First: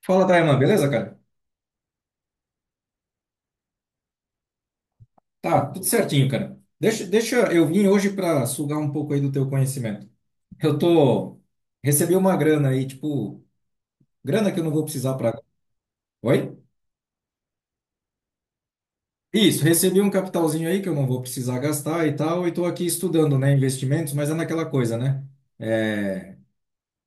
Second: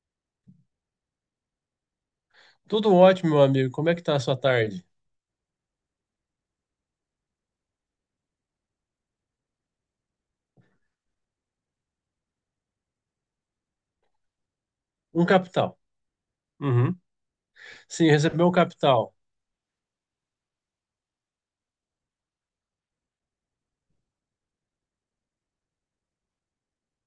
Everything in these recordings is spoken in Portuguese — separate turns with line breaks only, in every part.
Fala, Daiman, beleza, cara?
Tudo ótimo, meu amigo. Como é que tá a sua tarde?
Tá, tudo certinho, cara. Deixa eu vim hoje para sugar um pouco aí do teu conhecimento. Eu tô Recebi uma grana aí, tipo, grana que eu não vou precisar
Um
para.
capital.
Oi?
Uhum. Sim, recebeu um capital.
Isso, recebi um capitalzinho aí que eu não vou precisar gastar e tal, e tô aqui estudando, né, investimentos, mas é naquela coisa, né? É,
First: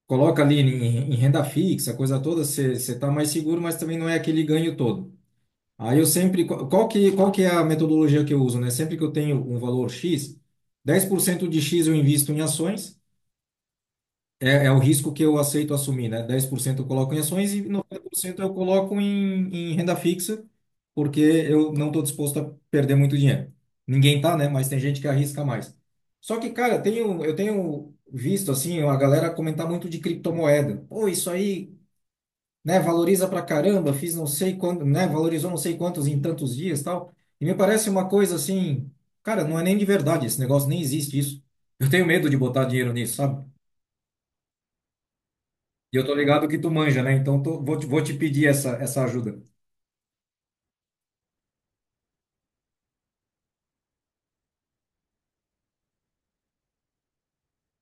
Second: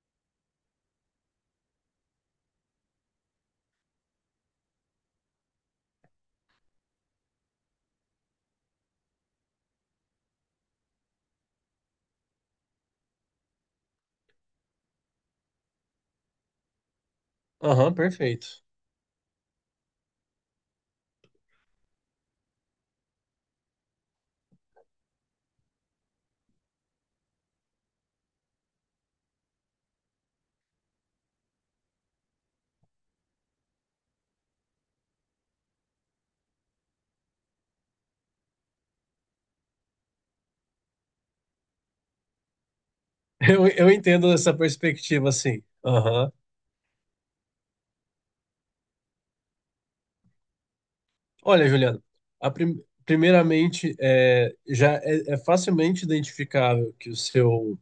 coloca ali em renda fixa, coisa toda, você tá mais seguro, mas também não é aquele ganho todo. Aí eu sempre, qual que é a metodologia que eu uso, né? Sempre que eu tenho um valor X, 10% de X eu invisto em ações, é o risco que eu aceito assumir, né? 10% eu coloco em ações e
Aham,
90% eu
perfeito.
coloco em renda fixa, porque eu não estou disposto a perder muito dinheiro. Ninguém tá, né? Mas tem gente que arrisca mais. Só que, cara, eu tenho visto, assim, a galera comentar muito de criptomoeda. Pô, isso aí, né? Valoriza pra caramba, fiz não sei quanto, né? Valorizou não sei quantos em tantos dias, tal. E me parece uma coisa assim, cara, não é nem de verdade esse negócio, nem existe isso. Eu tenho medo de botar dinheiro nisso, sabe?
Eu entendo essa perspectiva, sim.
E eu tô
Aham.
ligado que tu manja, né? Então vou te pedir essa ajuda.
Olha, Juliano, primeiramente, é facilmente identificável que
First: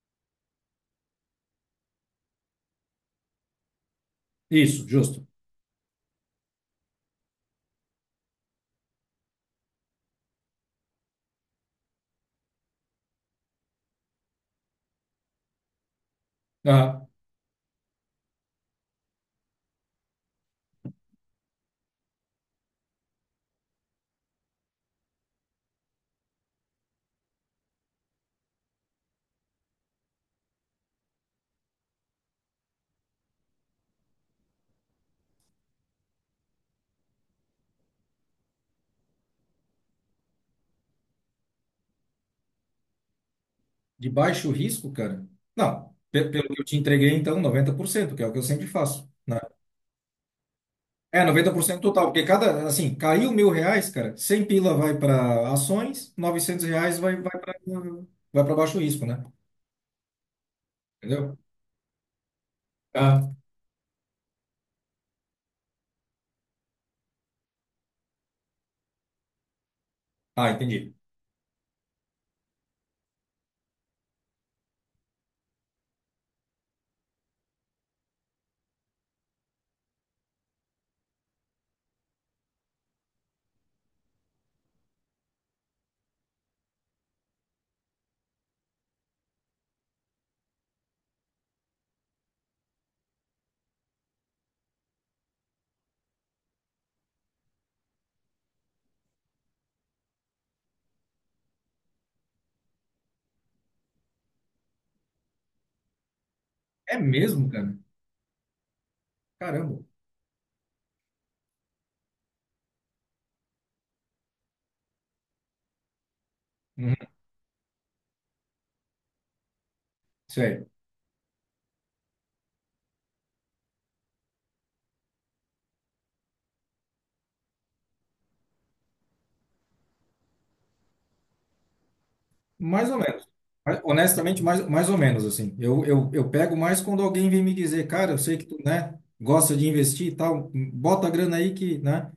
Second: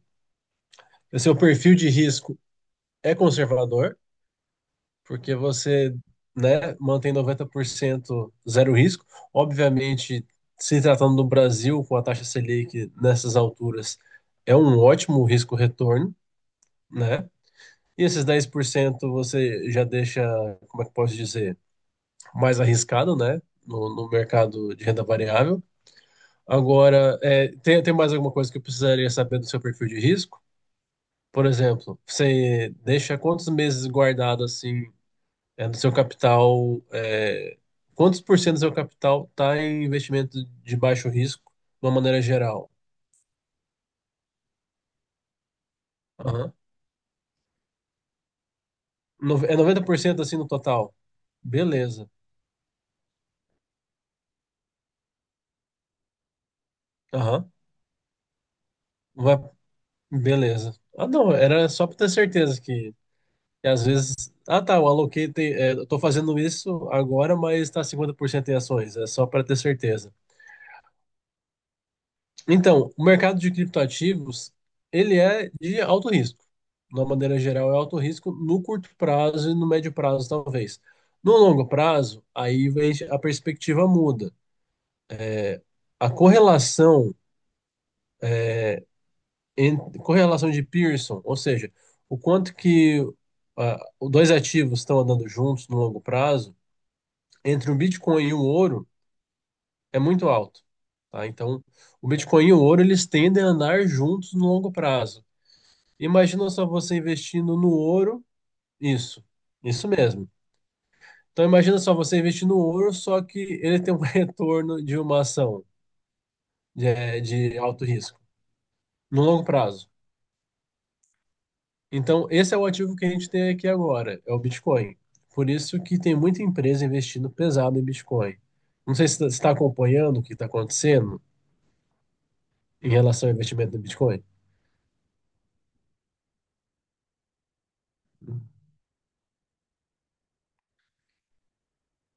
o seu perfil de risco é conservador.
Isso, justo.
Porque você, né, mantém 90% zero risco. Obviamente, se tratando do Brasil, com a taxa Selic nessas alturas, é um ótimo risco-retorno,
Ah,
né? E esses 10% você já deixa, como é que eu posso dizer, mais arriscado, né? No mercado de renda variável. Agora, é, tem mais alguma coisa que eu precisaria saber do seu perfil de risco? Por exemplo, você deixa quantos meses guardado assim é, do seu capital, é, quantos por cento do seu capital está em investimento de baixo risco, de uma maneira geral?
de baixo risco, cara? Não, pelo
Aham.
que eu te entreguei, então, 90% que é o que eu sempre faço, né?
É 90% assim no total?
É, 90% total,
Beleza.
porque cada, assim, caiu R$ 1.000, cara, R$ 100 vai para ações, R$ 900 vai, vai
Aham.
para vai para baixo risco, né?
Vai- Beleza. Ah, não,
Entendeu?
era só para ter certeza que,
Ah,
que às vezes. Ah, tá, eu aloquei, tem, é, eu tô fazendo isso agora, mas está 50% em ações. É só para ter certeza.
Ah, entendi.
Então, o mercado de criptoativos, ele é de alto risco. De uma maneira geral, é alto risco no curto prazo e no médio prazo, talvez. No longo prazo, a perspectiva muda. A correlação, en- correlação de Pearson, ou seja, o quanto que os dois ativos estão andando juntos no longo prazo, entre o Bitcoin e o ouro, é muito alto. Tá? Então, o Bitcoin e o ouro, eles tendem a andar juntos no longo prazo. Imagina só você
É mesmo,
investindo no
cara?
ouro. Isso,
Caramba.
isso mesmo. Então imagina só você investir no ouro, só que ele tem um retorno de uma ação de,
Uhum.
eh, de alto risco, no longo prazo.
Isso aí.
Então esse é o ativo que a gente tem aqui agora, é o Bitcoin. Por isso que tem muita empresa investindo pesado em Bitcoin. Não sei se você está acompanhando o que está acontecendo
Mais
em
ou menos.
relação ao investimento
Mas,
no Bitcoin.
honestamente, mais ou menos, assim. Eu pego mais quando alguém vem me dizer, cara, eu sei que tu, né, gosta de investir e tal, bota a grana aí que, né?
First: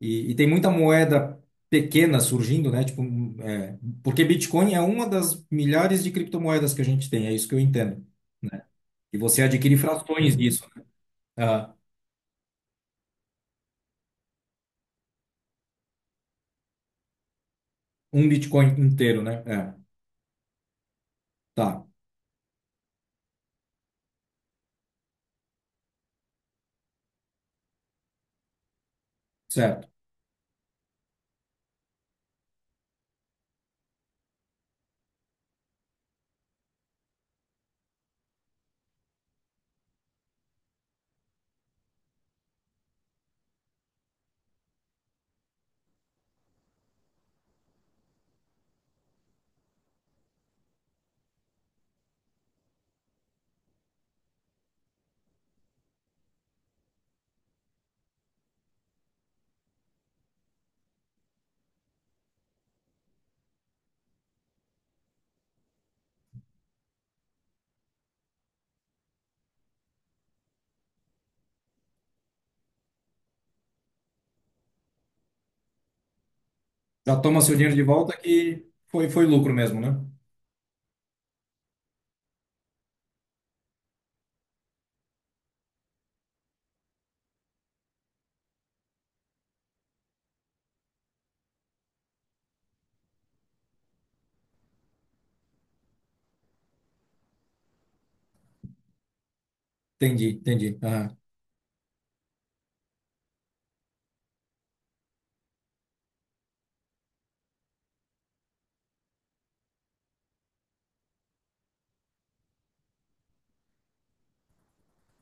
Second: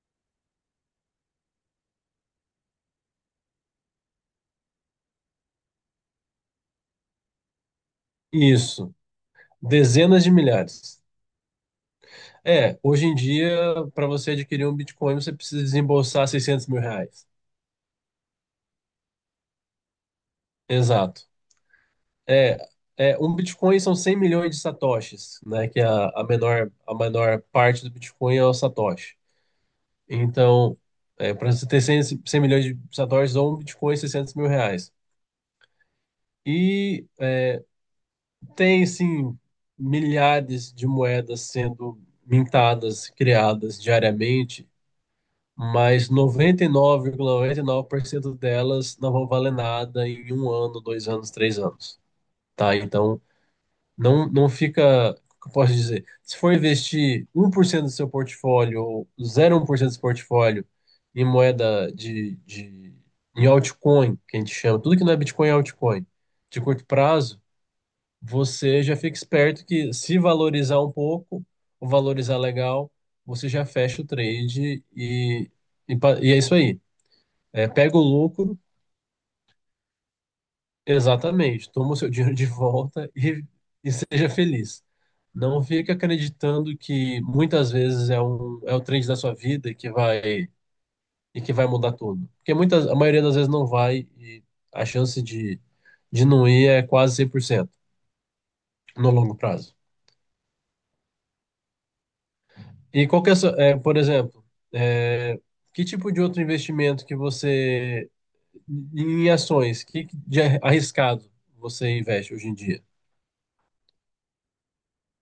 E tem muita moeda pequena surgindo, né? Tipo, é, porque Bitcoin é uma das milhares de criptomoedas que a gente tem, é isso que eu entendo.
Isso,
E você adquire
dezenas de
frações, uhum, disso, né?
milhares.
Ah,
É, hoje em dia, para você adquirir um Bitcoin, você precisa desembolsar R$ 600.000.
um Bitcoin inteiro, né? É,
Exato.
tá,
É, um Bitcoin são 100 milhões de satoshis, né? Que é a menor parte do Bitcoin é o satoshi.
certo.
Então, para você ter cem milhões de satoshis ou um Bitcoin, R$ 600.000. E tem, sim, milhares de moedas sendo mintadas, criadas diariamente, mas noventa e nove vírgula 99,99% delas não vão valer nada em um ano, 2 anos, 3 anos, tá? Então, não, não fica, o que eu posso dizer, se for investir 1% do seu portfólio ou 0,1% do seu portfólio em moeda em altcoin, que a gente chama, tudo que não é Bitcoin é altcoin, de curto prazo, você já fica esperto que se valorizar um pouco, ou valorizar legal, você já fecha o trade e é isso aí.
Já toma seu
É,
dinheiro de
pega o
volta
lucro,
que foi lucro mesmo, né?
exatamente, toma o seu dinheiro de volta e seja feliz. Não fica acreditando que muitas vezes é o trend da sua vida e que vai mudar tudo. Porque a maioria das vezes não vai e a chance de não ir é quase 100% no longo prazo.
Entendi, entendi. Aham.
E qual que é, a sua- é, por exemplo, é, que tipo de outro investimento que você, em ações, que de arriscado você investe hoje em dia?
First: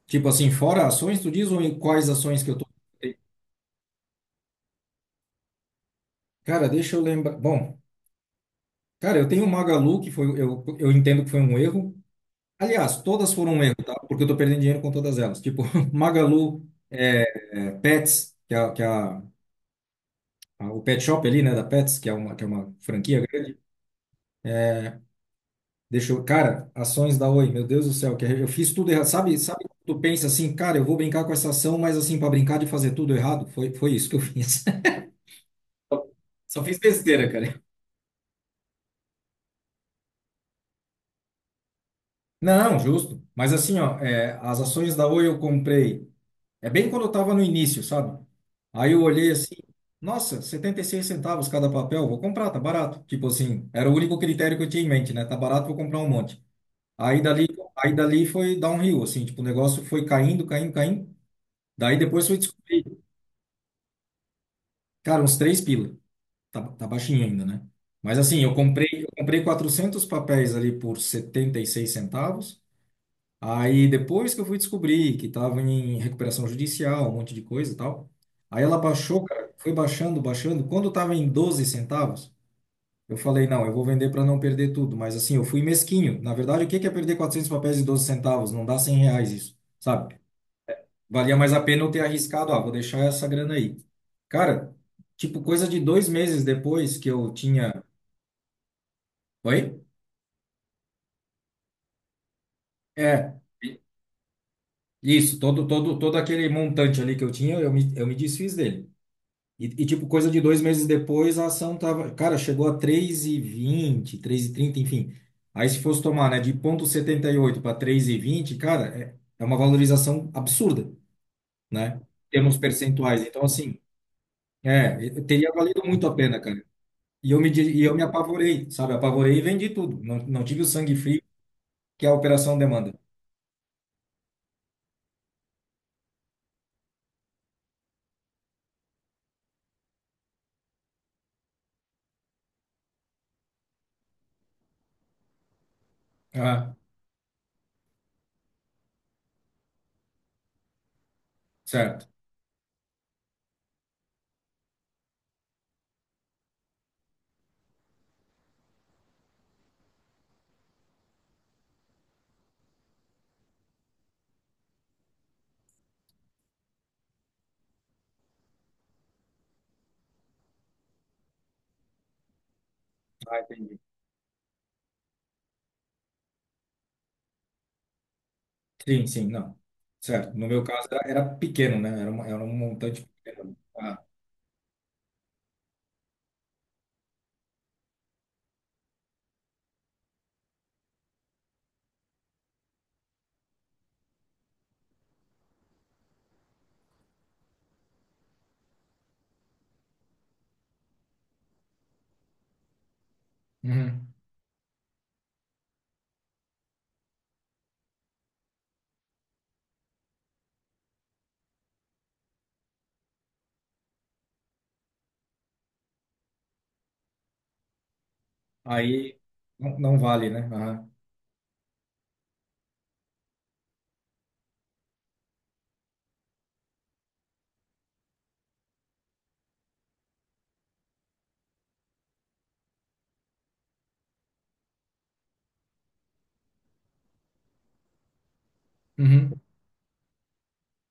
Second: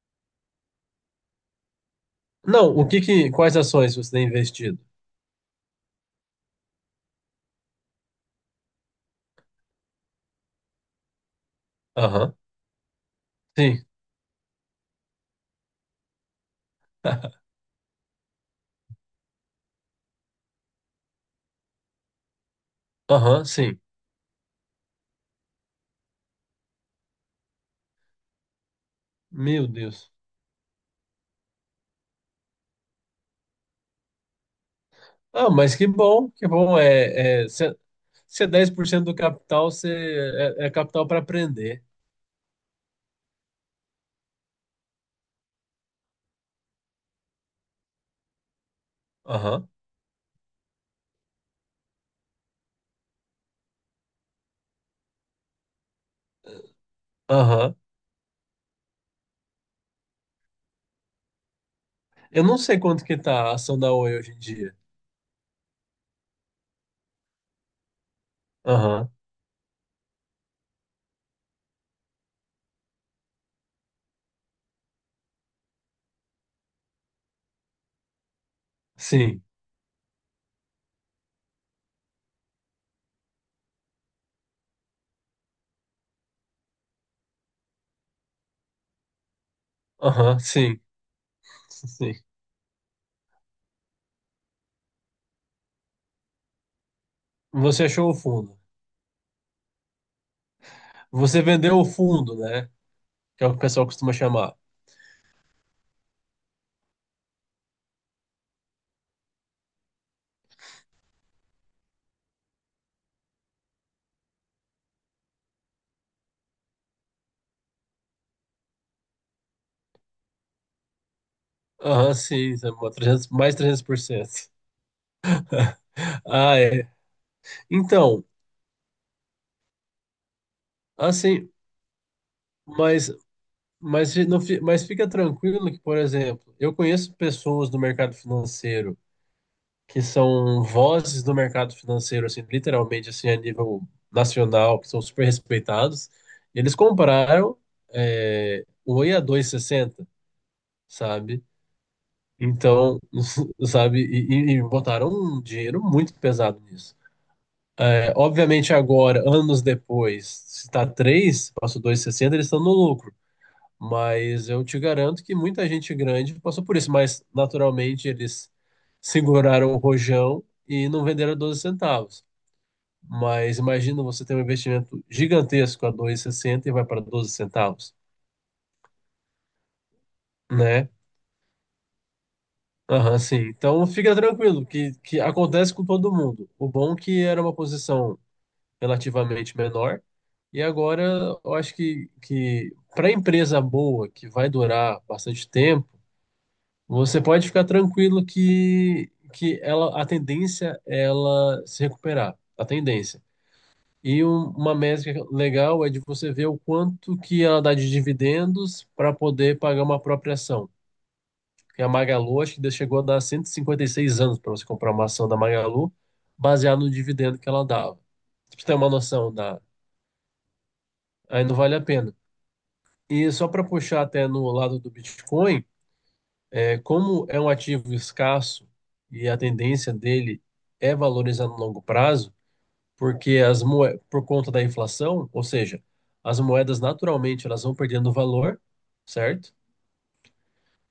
Tipo assim, fora ações, tu diz ou em quais ações que eu tô?
Não, o que que, quais ações você tem investido?
Cara, deixa eu lembrar. Bom, cara, eu tenho o Magalu, que foi, eu entendo que foi um erro.
Aham,
Aliás, todas foram um erro,
sim.
tá? Porque eu tô perdendo dinheiro com todas elas. Tipo, Magalu, Pets, que é, o pet shop ali, né, da Pets, que é uma franquia
Aham,
grande.
sim.
Deixa eu, cara, ações da Oi, meu Deus do céu, que eu fiz tudo errado. Sabe
Meu
quando tu
Deus.
pensa assim, cara, eu vou brincar com essa ação, mas assim, para brincar de fazer tudo errado? Foi isso que eu fiz.
Ah, mas que bom, que
Só
bom.
fiz besteira, cara.
Se é 10% do capital, você é capital para aprender.
Não, justo. Mas assim, ó, é, as ações da Oi eu comprei. É bem quando eu estava no início, sabe? Aí eu olhei assim,
Aham,
nossa, 76 centavos cada papel, vou comprar, tá barato. Tipo assim, era o único critério que eu tinha em mente, né? Tá barato, vou comprar um monte. Aí dali,
aham.
aí dali foi downhill, assim, tipo, o negócio foi caindo, caindo, caindo. Daí depois foi
Eu não sei
descobrir,
quanto que tá a ação da Oi hoje em dia.
cara, uns R$ 3. Tá, tá baixinho ainda, né? Mas assim, eu comprei, eu
Aham,
comprei 400 papéis ali por 76 centavos. Aí depois que eu fui descobrir que estava em recuperação judicial, um monte de coisa e tal, aí ela baixou,
sim.
cara, foi baixando, baixando. Quando estava em 12 centavos, eu falei, não, eu vou vender para não perder tudo. Mas assim, eu fui mesquinho. Na verdade, o que que é perder 400 papéis de 12 centavos? Não dá R$ 100 isso, sabe?
Aham, sim.
Valia mais a pena eu ter
Sim.
arriscado, ah, vou deixar essa grana aí. Cara, tipo, coisa de 2 meses depois que eu tinha...
Você achou o fundo.
Oi?
Você vendeu o fundo, né?
É,
Que é o que o pessoal costuma chamar.
isso, todo aquele montante ali que eu tinha, eu me desfiz dele. E tipo, coisa de dois meses depois, a ação tava, cara, chegou a três, três e vinte, três e trinta, enfim. Aí se fosse tomar, né, de 0,78 para 3,20, cara, é uma valorização absurda, né?
Aham,
Em
sim.
termos
Isso é uma
percentuais.
300,
Então,
mais
assim,
300%.
é, teria valido muito a pena,
Ah,
cara.
é.
E eu me
Então,
apavorei, sabe? Apavorei e vendi tudo. Não, não tive o sangue frio,
assim,
que é a operação demanda.
Mas, mas, fi- não, fi- mas fica tranquilo que, por exemplo, eu conheço pessoas do mercado financeiro que são vozes do mercado financeiro, assim, literalmente, assim, a nível nacional, que são super respeitados. Eles
Ah,
compraram é, o Oi a 2,60, sabe?
certo.
Então, sabe, e botaram um dinheiro muito pesado nisso. É, obviamente agora, anos depois, se está 3, passou 2,60, eles estão no lucro. Mas eu te garanto que muita gente grande passou por isso, mas naturalmente eles seguraram o rojão e não venderam 12 centavos.
Ah,
Mas
entendi.
imagina você ter um investimento gigantesco a 2,60 e sessenta e vai para 12 centavos,
Sim, sim, não. Certo. No meu caso,
né?
era pequeno, né? Era um montante
Aham, sim.
pequeno.
Então
Ah,
fica tranquilo, que acontece com todo mundo. O bom é que era uma posição relativamente menor, e agora eu acho que para empresa boa, que vai durar bastante tempo, você pode ficar tranquilo que ela, a tendência é ela se recuperar, a tendência.
uhum.
E uma métrica legal é de você ver o quanto que ela dá de dividendos para poder pagar uma própria ação. Porque a Magalu, acho que chegou a dar cento e 56 anos para você comprar uma ação da Magalu, baseado no dividendo que ela dava. Pra você tem uma
Aí
noção da...
não, não vale, né? Aham.
Aí não vale a pena. E só para puxar até no lado do Bitcoin, é, como é um ativo escasso e a tendência dele é valorizar no longo prazo, porque por conta da inflação, ou seja, as moedas naturalmente elas vão perdendo valor,
Uhum.
certo?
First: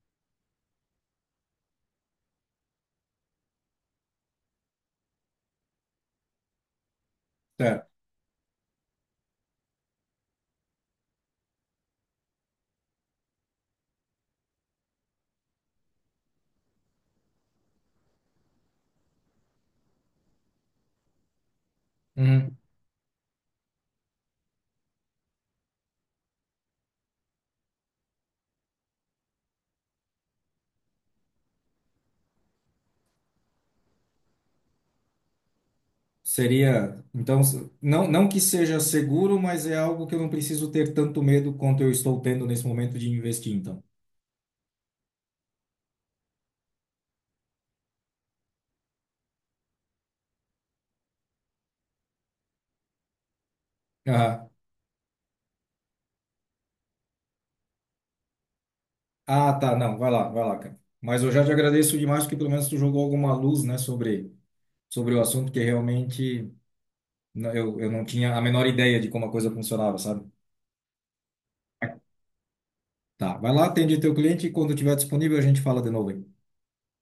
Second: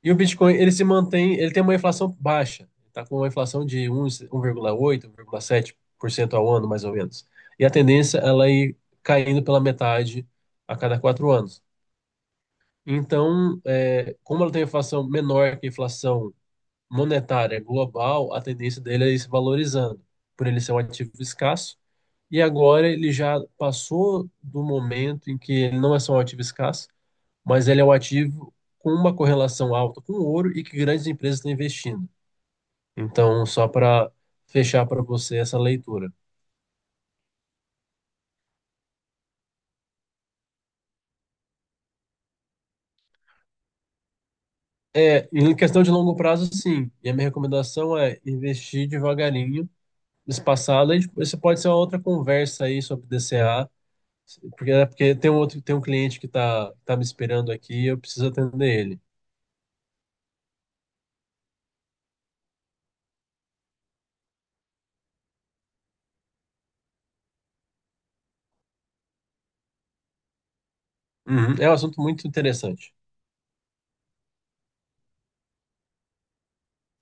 E o Bitcoin, ele se mantém, ele tem uma inflação baixa, está com uma inflação de 1, 1,8, 1,7% ao ano, mais ou menos. E a
Certo.
tendência ela ir caindo pela metade a cada 4 anos. Então, é, como ela tem inflação menor que a inflação monetária é global, a tendência dele é ir se valorizando, por ele ser um ativo escasso. E
Uhum.
agora ele já passou do momento em que ele não é só um ativo escasso, mas ele é um ativo com uma correlação alta com o ouro e que grandes empresas estão investindo. Então, só para fechar para você essa leitura.
Seria, então, não, não que seja seguro, mas é algo que eu não preciso ter tanto medo quanto eu estou tendo nesse momento de investir, então.
É, em questão de longo prazo, sim. E a minha recomendação é investir devagarinho, espaçado. Isso pode ser uma outra conversa aí sobre DCA,
Aham.
porque, é porque tem um outro, tem um cliente que tá me esperando aqui e eu preciso atender ele.
Ah, tá, não, vai lá, cara. Mas eu já te agradeço demais porque pelo menos tu jogou alguma luz, né, sobre o assunto que realmente eu não tinha a menor ideia de como a coisa funcionava, sabe?
Uhum, é um assunto muito interessante.
Tá, vai lá, atende teu cliente e quando tiver disponível a gente fala de novo aí.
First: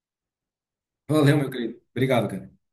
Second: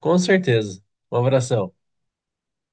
Com certeza. Um
Valeu, meu
abração.
querido. Obrigado, cara.